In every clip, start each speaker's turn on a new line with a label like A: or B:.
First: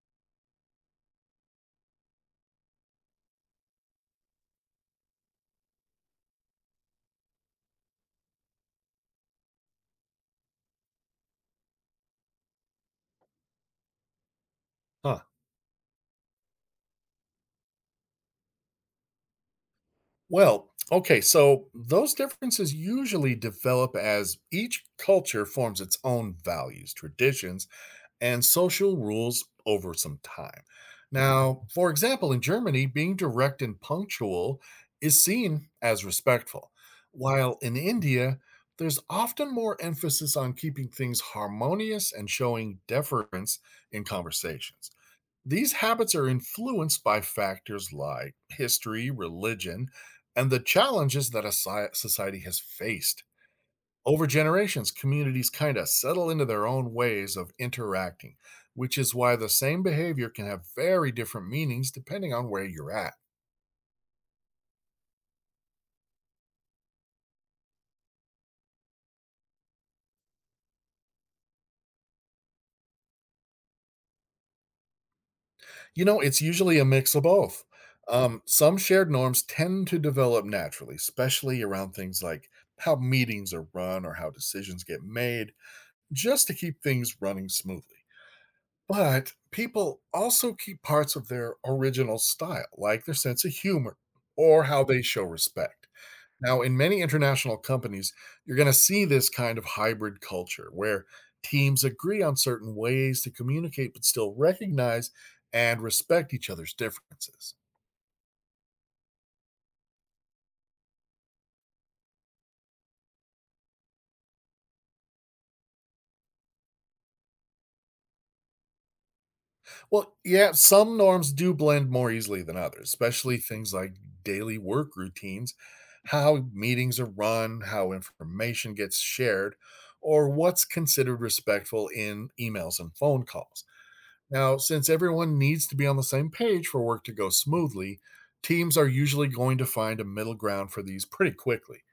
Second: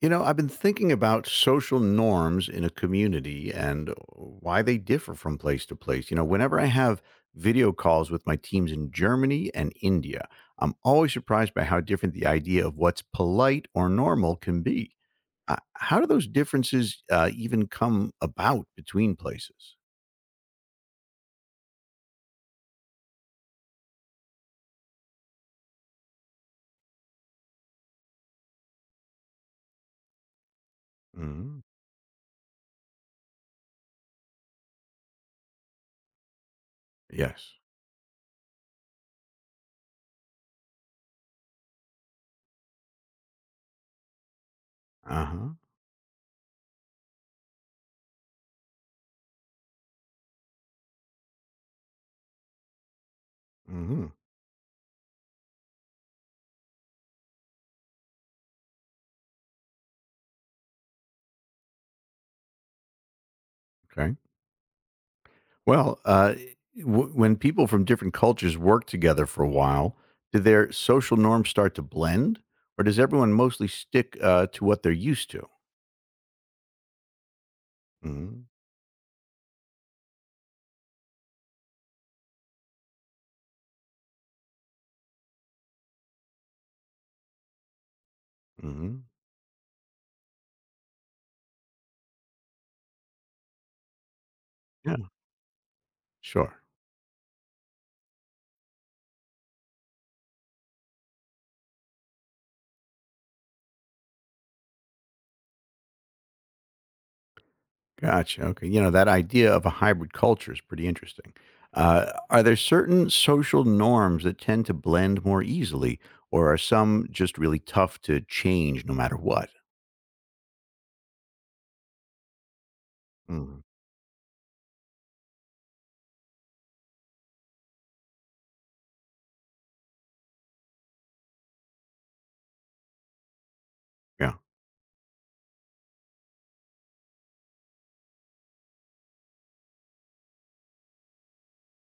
A: You know, I've been thinking about social norms in a community and why they differ from place to place. You know, whenever I have video calls with my teams in Germany and India, I'm always surprised by how different the idea of what's polite or normal can be.
B: Huh.
A: How do those differences even come about between places?
B: Well, okay, so those differences usually develop as each culture forms its own values, traditions, and social rules over some time.
A: hmm
B: Now, for example, in Germany, being direct and punctual is seen as respectful,
A: Yes.
B: while in India, there's often more emphasis on keeping things harmonious and showing deference in conversations.
A: Uh huh.
B: These habits are influenced by factors like history, religion, and the challenges that a society has faced.
A: hmm
B: Over generations, communities kind of settle into their own ways of interacting, which is why the same behavior can have very different meanings depending on where you're at.
A: Okay. Well, uh, when people from different cultures work together for a while, do their social norms start to blend, or does everyone mostly stick to what they're used to?
B: It's usually a mix of both.
A: hmm
B: Some shared norms tend to develop naturally, especially around things like how meetings are run or how decisions get made, just to keep things running smoothly.
A: hmm
B: But people also keep parts of their original style, like their sense of humor or how
A: Yeah,
B: they show respect. Now,
A: sure.
B: in many international companies, you're going to see this kind of hybrid culture where teams agree on certain ways to communicate but still recognize and respect each other's differences.
A: Gotcha. Okay. You know, that idea of a hybrid culture is pretty interesting. Are there certain social norms that tend to blend more easily, or are some just really tough to change no matter what?
B: Well, yeah, some norms do blend more easily than others, especially
A: Mhm.
B: things like daily work routines, how meetings are run, how information gets shared, or what's considered respectful in emails and phone calls.
A: Yeah.
B: Now, since everyone needs to be on the same page for work to go smoothly, teams are usually going to find a middle ground for these pretty quickly.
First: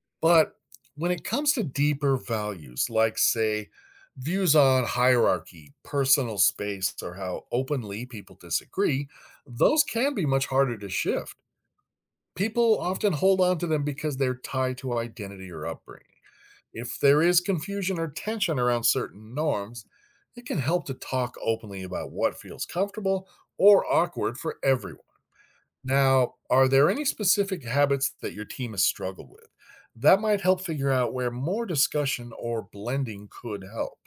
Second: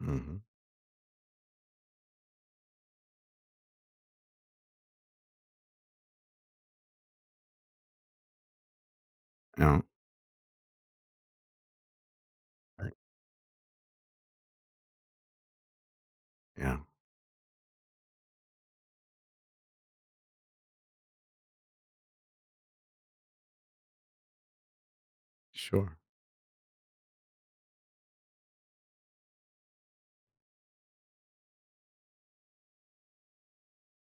A: hmm
B: But when it comes to deeper values, like, say, views on hierarchy, personal space, or how openly people disagree, those
A: Yeah.
B: can be much harder to shift. People often hold on to them because they're tied to identity or upbringing.
A: Yeah.
B: If there is confusion or tension around certain norms, it can help to talk openly about what feels comfortable or awkward for everyone.
A: Sure.
B: Now, are there any specific habits that your team has struggled with? That might help figure out where more discussion or blending could help.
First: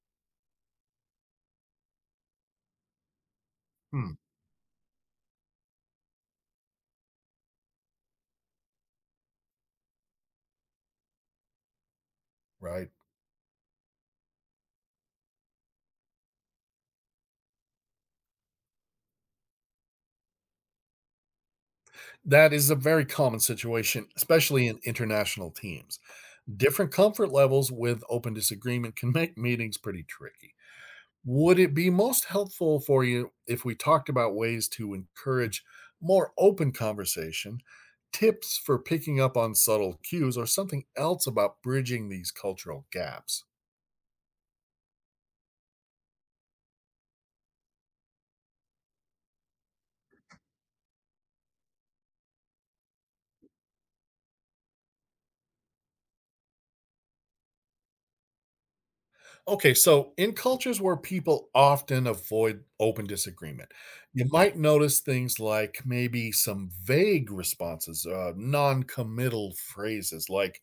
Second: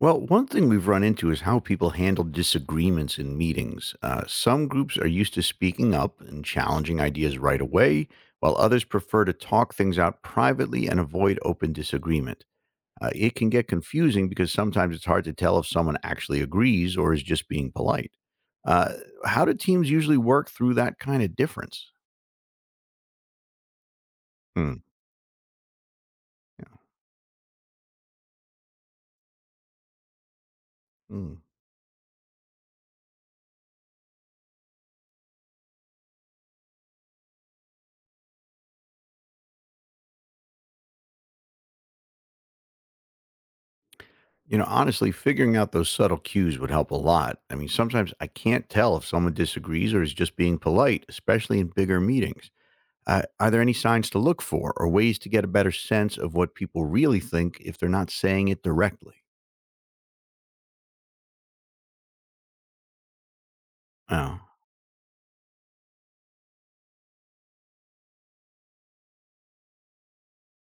A: Well, one thing we've run into is how people handle disagreements in meetings.
B: Hmm.
A: Some groups are used to speaking up and challenging ideas right away, while others prefer to talk things out privately and avoid open disagreement.
B: Right.
A: It can get confusing because sometimes it's hard to tell if someone actually agrees or is just being polite. Uh, how do teams usually work through that kind of difference?
B: That is a very common situation, especially
A: Hmm.
B: in international teams. Different comfort levels with open disagreement can make meetings pretty tricky.
A: Hmm.
B: Would it be most helpful for you if we talked about ways to encourage more open conversation, tips for picking up on subtle cues, or something else about bridging these cultural gaps?
A: You know, honestly, figuring out those subtle cues would help a lot. I mean, sometimes I can't tell if someone disagrees or is just being polite, especially in bigger meetings. Are there any signs to look for or ways to get a better sense of what people really think if they're not saying it directly?
B: Okay, so in cultures where people often avoid open disagreement, you
A: Oh,
B: might notice things like maybe some vague responses, non committal phrases like,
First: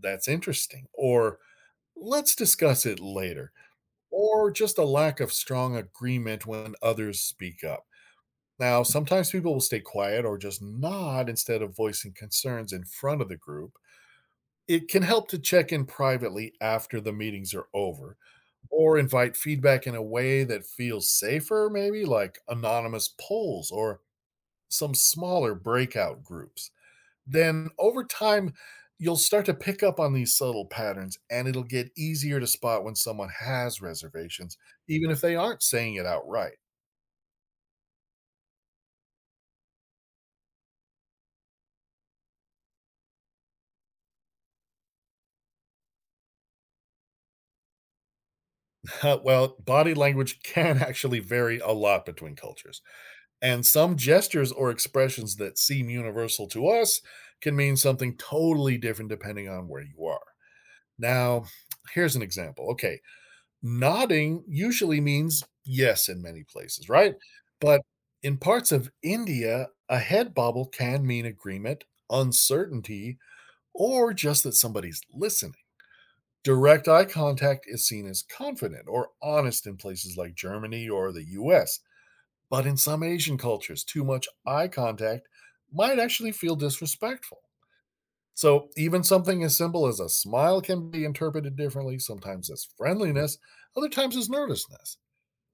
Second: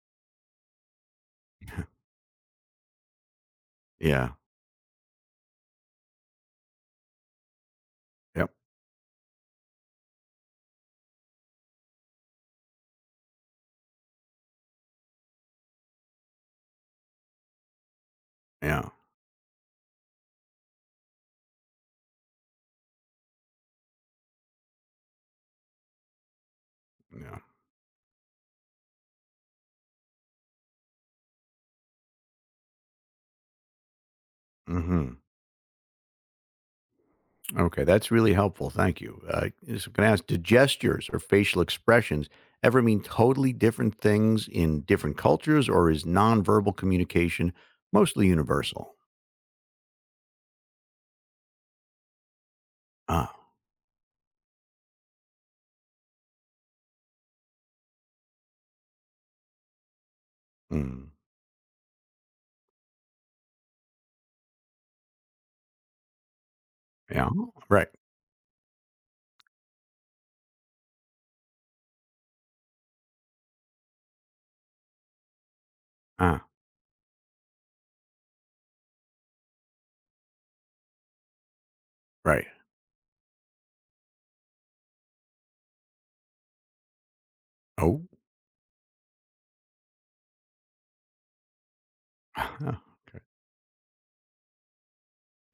B: that's interesting, or let's discuss it later,
A: yeah.
B: or just a lack of strong agreement when others speak up.
A: Yep.
B: Now, sometimes people will stay quiet or just nod instead of voicing concerns in front of the group. It can help to check in privately after the meetings are over,
A: Yeah.
B: or invite feedback in a way that feels safer, maybe like anonymous polls or some smaller breakout groups.
A: Yeah.
B: Then over time you'll start to pick up on these subtle patterns and it'll get easier to spot when someone has reservations,
A: Mm hmm.
B: even if they aren't saying it outright.
A: Okay, that's really helpful. Thank you. Just going to ask, do gestures or facial expressions ever mean totally different things in different cultures, or is nonverbal communication mostly universal?
B: Well, body language can actually vary a lot between cultures,
A: Ah,
B: and some gestures or expressions that seem universal to us can mean something totally different depending on where you are.
A: mm,
B: Now, here's an example. Okay. Nodding usually means yes in many places, right?
A: yeah,
B: But
A: right.
B: in parts of India, a head bobble can mean agreement, uncertainty, or just that somebody's listening.
A: Ah,
B: Direct eye contact is seen as confident or honest in places like Germany or the US.
A: right.
B: But in some Asian cultures, too much eye contact might actually feel disrespectful.
A: Oh,
B: So, even something as simple as a smile can be interpreted differently, sometimes as
A: okay.
B: friendliness, other times as nervousness.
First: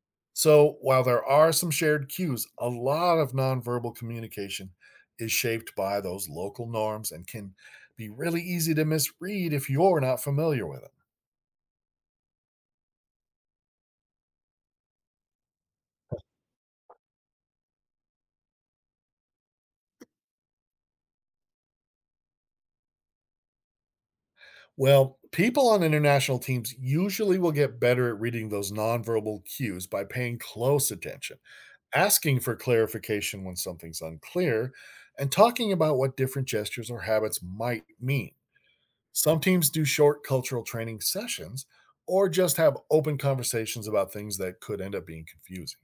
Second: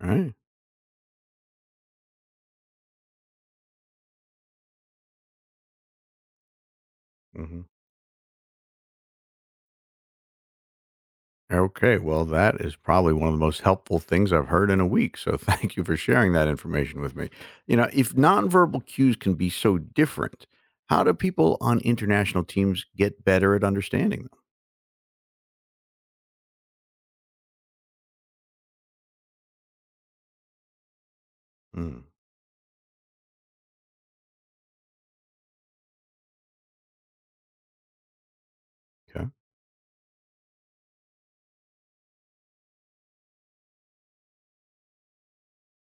A: All right.
B: So, while there are some shared cues, a lot of nonverbal communication is shaped by those local norms and can
A: mm-hmm.
B: be really easy to misread if you're not familiar with it.
A: Okay, well, that is probably one of the most helpful things I've heard in a week. So thank you for sharing that information with me. You know, if nonverbal cues can be so different, how do people on international teams get better at understanding
B: Well, people on international teams usually will get better at reading those nonverbal cues by paying close attention,
A: them?
B: asking for clarification when something's unclear, and talking about what different gestures or habits might mean.
A: Mm, okay.
B: Some teams do short cultural training sessions or just have open conversations about things that could end up being confusing.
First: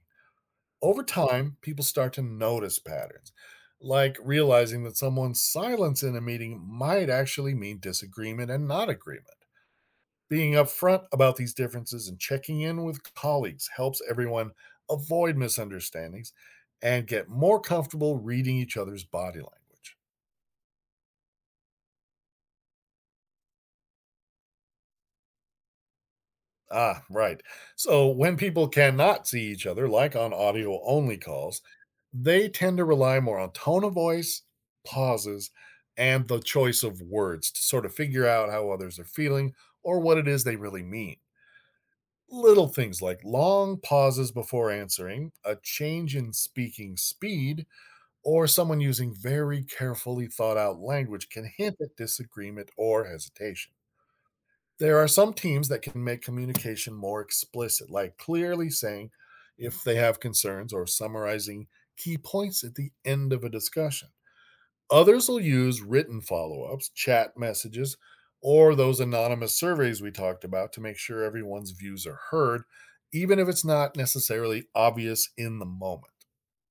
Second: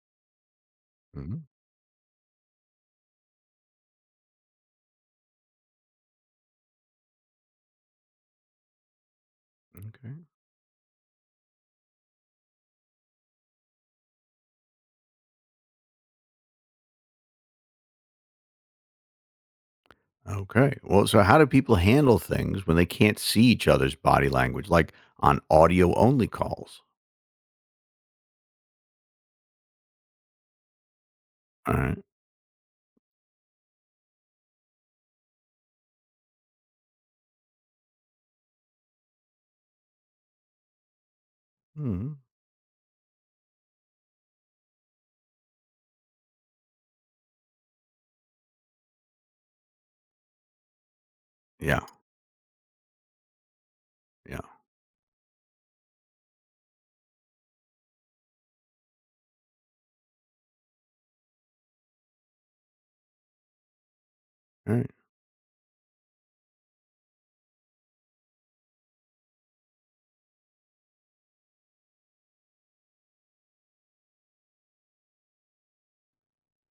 B: Over
A: mhm,
B: time, people start to notice patterns, like realizing that someone's silence in a meeting might actually mean disagreement and not agreement.
A: Okay.
B: Being upfront about these differences and checking in with colleagues helps everyone avoid misunderstandings and get more comfortable reading each other's body language.
A: Okay. Well, so how do people handle things when they can't see each other's body language, like on audio only calls?
B: Ah, right. So when people cannot see each other, like on audio only calls,
A: All right.
B: they tend to rely more on tone of voice, pauses, and the choice of words to sort of figure out how others are feeling or what it is they really mean.
A: mhm,
B: Little things like long pauses before answering, a change in speaking speed, or someone using very carefully thought out language can hint
A: Yeah.
B: at disagreement or hesitation.
A: Yeah.
B: There are some teams that can make communication more explicit, like clearly saying if they have concerns or summarizing key points at the end of a discussion.
A: All right.
B: Others will use written follow ups, chat messages, or those anonymous surveys we talked about to make sure everyone's views are heard, even if it's not necessarily obvious in the moment.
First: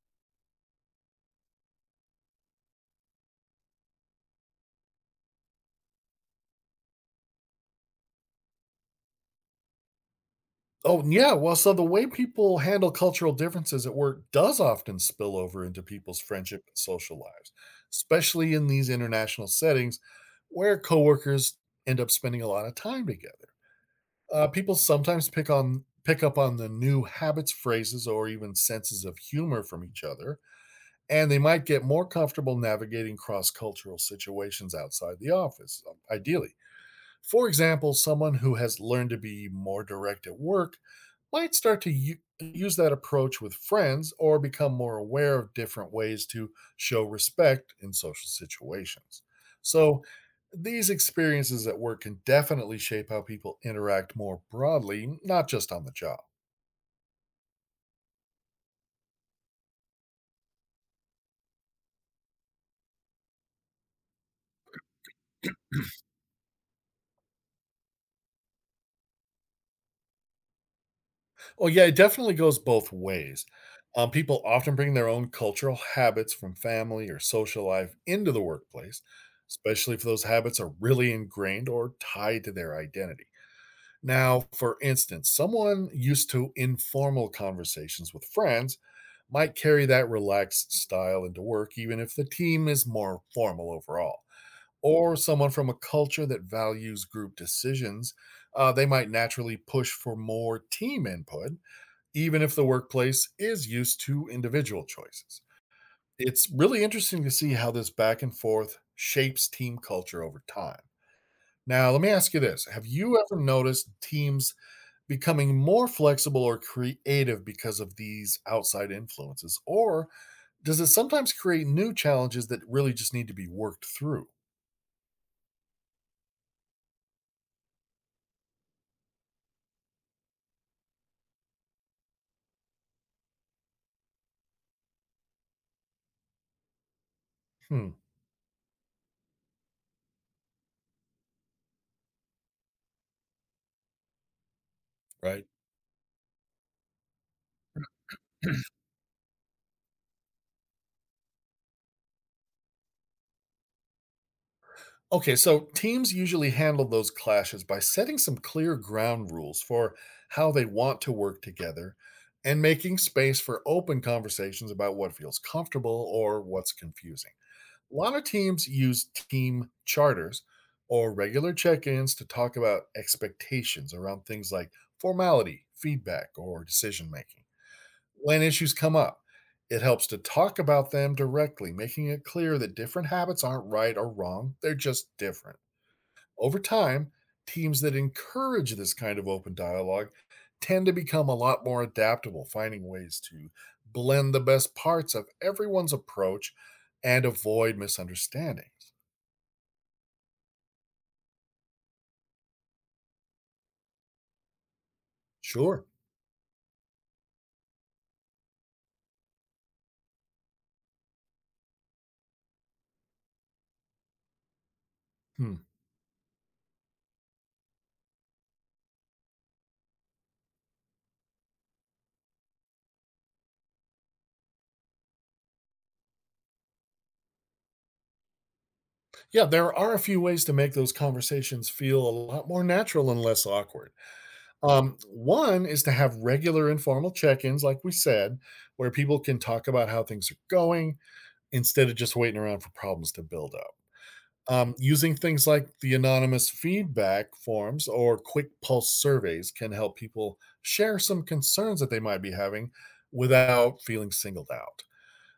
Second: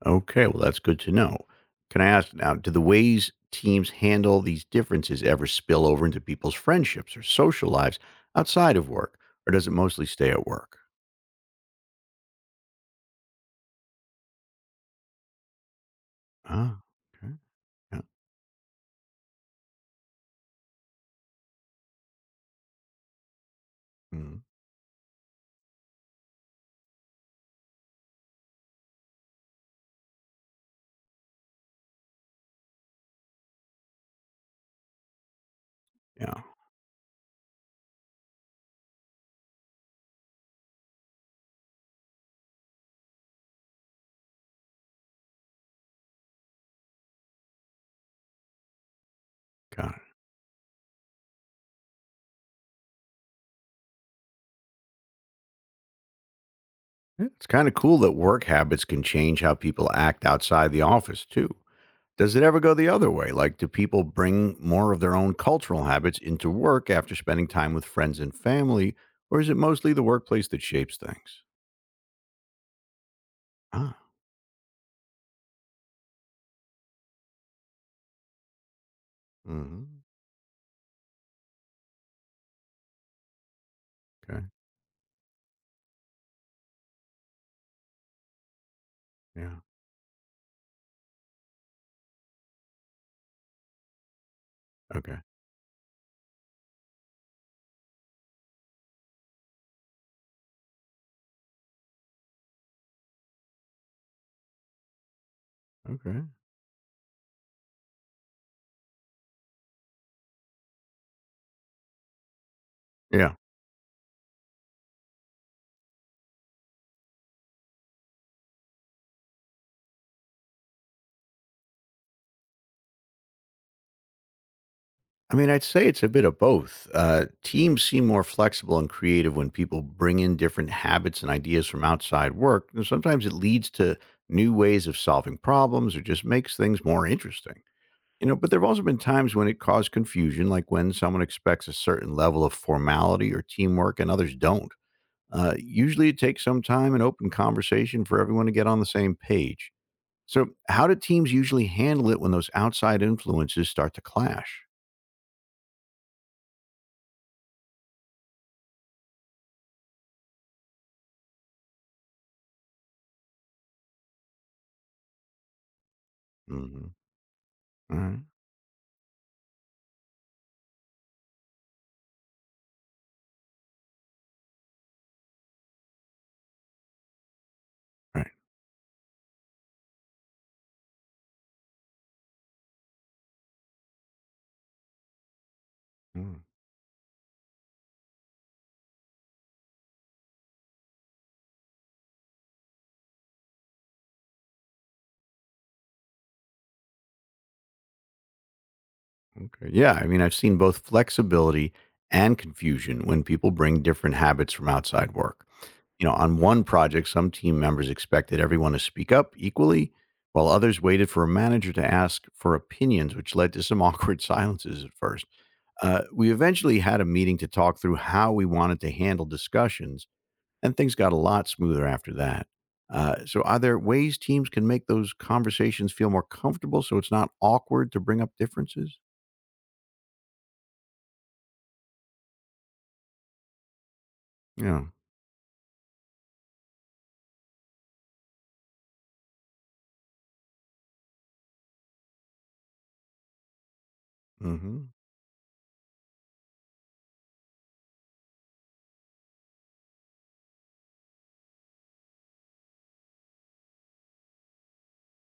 A: Okay, well, that's good to know. Can I ask now, do the ways teams handle these differences ever spill over into people's friendships or social lives outside of work, or does it mostly stay at work?
B: Oh, yeah. Well, so the way people handle cultural differences at work does often spill over into people's friendship and
A: Ah,
B: social
A: okay.
B: lives,
A: Yeah.
B: especially in these international settings where coworkers end up spending a lot of time together.
A: mm,
B: People sometimes pick up on the new habits, phrases, or even senses of humor from each other, and they might get more comfortable navigating cross-cultural situations outside the office,
A: yeah.
B: ideally. For example, someone who has learned to be more direct at work might start to use that approach with friends or become more aware of different ways to show respect in social situations.
A: Got it.
B: So, these experiences at work can definitely shape how people interact more broadly, not just on the job.
A: Yeah, it's kind of cool that work habits can change how people act outside the office, too. Does it ever go the other way? Like, do people bring more of their own cultural habits into work after spending time with friends and family, or is it mostly the workplace that shapes things?
B: Oh, yeah, it definitely goes both ways.
A: Ah,
B: People often bring their own cultural habits from family or social life into the workplace, especially if
A: mm-hmm.
B: those habits are really ingrained or tied to their identity. Now,
A: okay.
B: for instance, someone used to informal conversations with friends might
A: Yeah.
B: carry that relaxed style into work, even if the team is more formal overall. Or
A: Okay.
B: someone from a culture that values group decisions, they might naturally push for more team input, even if the workplace is used to individual choices.
A: Okay.
B: It's really interesting to see how this back and forth shapes team culture over time. Now, let me ask you this. Have you
A: Yeah.
B: ever noticed teams becoming more flexible or creative because of these outside influences? Or does it sometimes create new challenges that really just need to be worked through?
A: I mean, I'd say it's a bit of both. Teams seem more flexible and creative when people bring in different habits and ideas from outside work. And sometimes it leads to new ways of solving problems or just makes things more interesting.
B: Hmm.
A: You know, but there have also been times when it caused confusion, like when someone expects a certain level of formality or teamwork and others don't.
B: Right?
A: Usually it takes some time and open conversation for everyone to get on the same page. So, how do teams usually handle it when those outside influences start to clash?
B: Okay, so teams usually handle those clashes by setting some clear ground rules for how they want to work together and making space for open conversations about what feels comfortable or what's
A: hmm
B: confusing. A
A: All
B: lot
A: right.
B: of teams use team charters or regular check ins to talk about expectations around things like formality, feedback, or decision making.
A: Right.
B: When issues come up, it helps to talk about them directly, making it clear that different habits aren't right or wrong, they're just different.
A: Mm,
B: Over time, teams that encourage this kind of open dialogue tend to become a lot more adaptable, finding ways to blend the best parts of everyone's approach and avoid misunderstandings.
A: Okay. Yeah. I mean, I've seen both flexibility and confusion when people bring different habits from outside work.
B: Sure.
A: You know, on one project, some team members expected everyone to speak up equally, while others waited for a manager to ask for opinions, which led to some awkward silences at first.
B: Hmm.
A: We eventually had a meeting to talk through how we wanted to handle discussions. And things got a lot smoother after that. So, are there ways teams can make those conversations feel more comfortable so it's not awkward to bring up differences?
B: Yeah, there are a few ways to make those conversations feel a lot more natural and less awkward.
A: Yeah.
B: One is to have regular informal check ins, like we said, where people can talk about how things are going instead of just waiting around for problems to build up.
A: hmm
B: Using things like the anonymous feedback forms or quick pulse surveys can help people share some concerns that they might be having without feeling singled out.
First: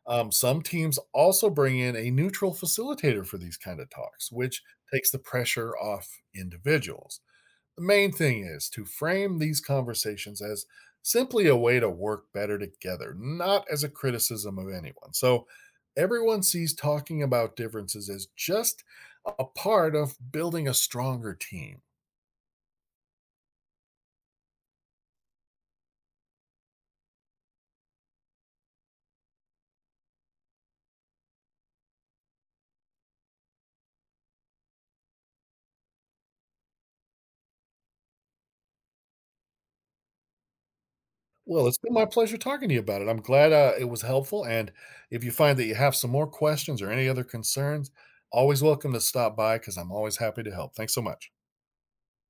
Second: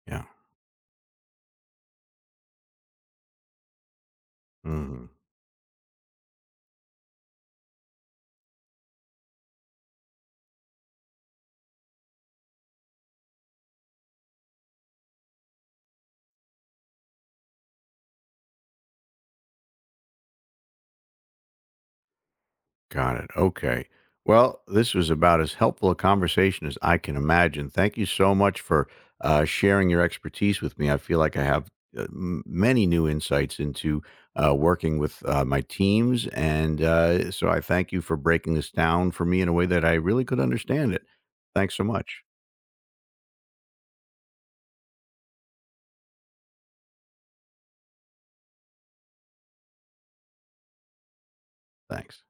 A: Yeah.
B: Some teams also bring in a neutral facilitator for these kind of talks, which
A: hmm
B: takes the pressure off individuals. The main thing is to frame these conversations as simply a way to work better together, not as a criticism of anyone. So everyone sees talking about differences as just a part of building a stronger team.
A: Got it. Okay. Well, this was about as helpful a conversation as I can imagine. Thank you so much for sharing your expertise with me. I feel like I have many new insights into working with my teams. And so I thank you for breaking this down for me in a way that I really could understand it.
B: Well,
A: Thanks
B: it's
A: so
B: been my
A: much.
B: pleasure talking to you about it. I'm glad it was helpful. And if you find that you have some more questions or any other concerns, always welcome to stop by because I'm always happy to help. Thanks so much.
A: Thanks.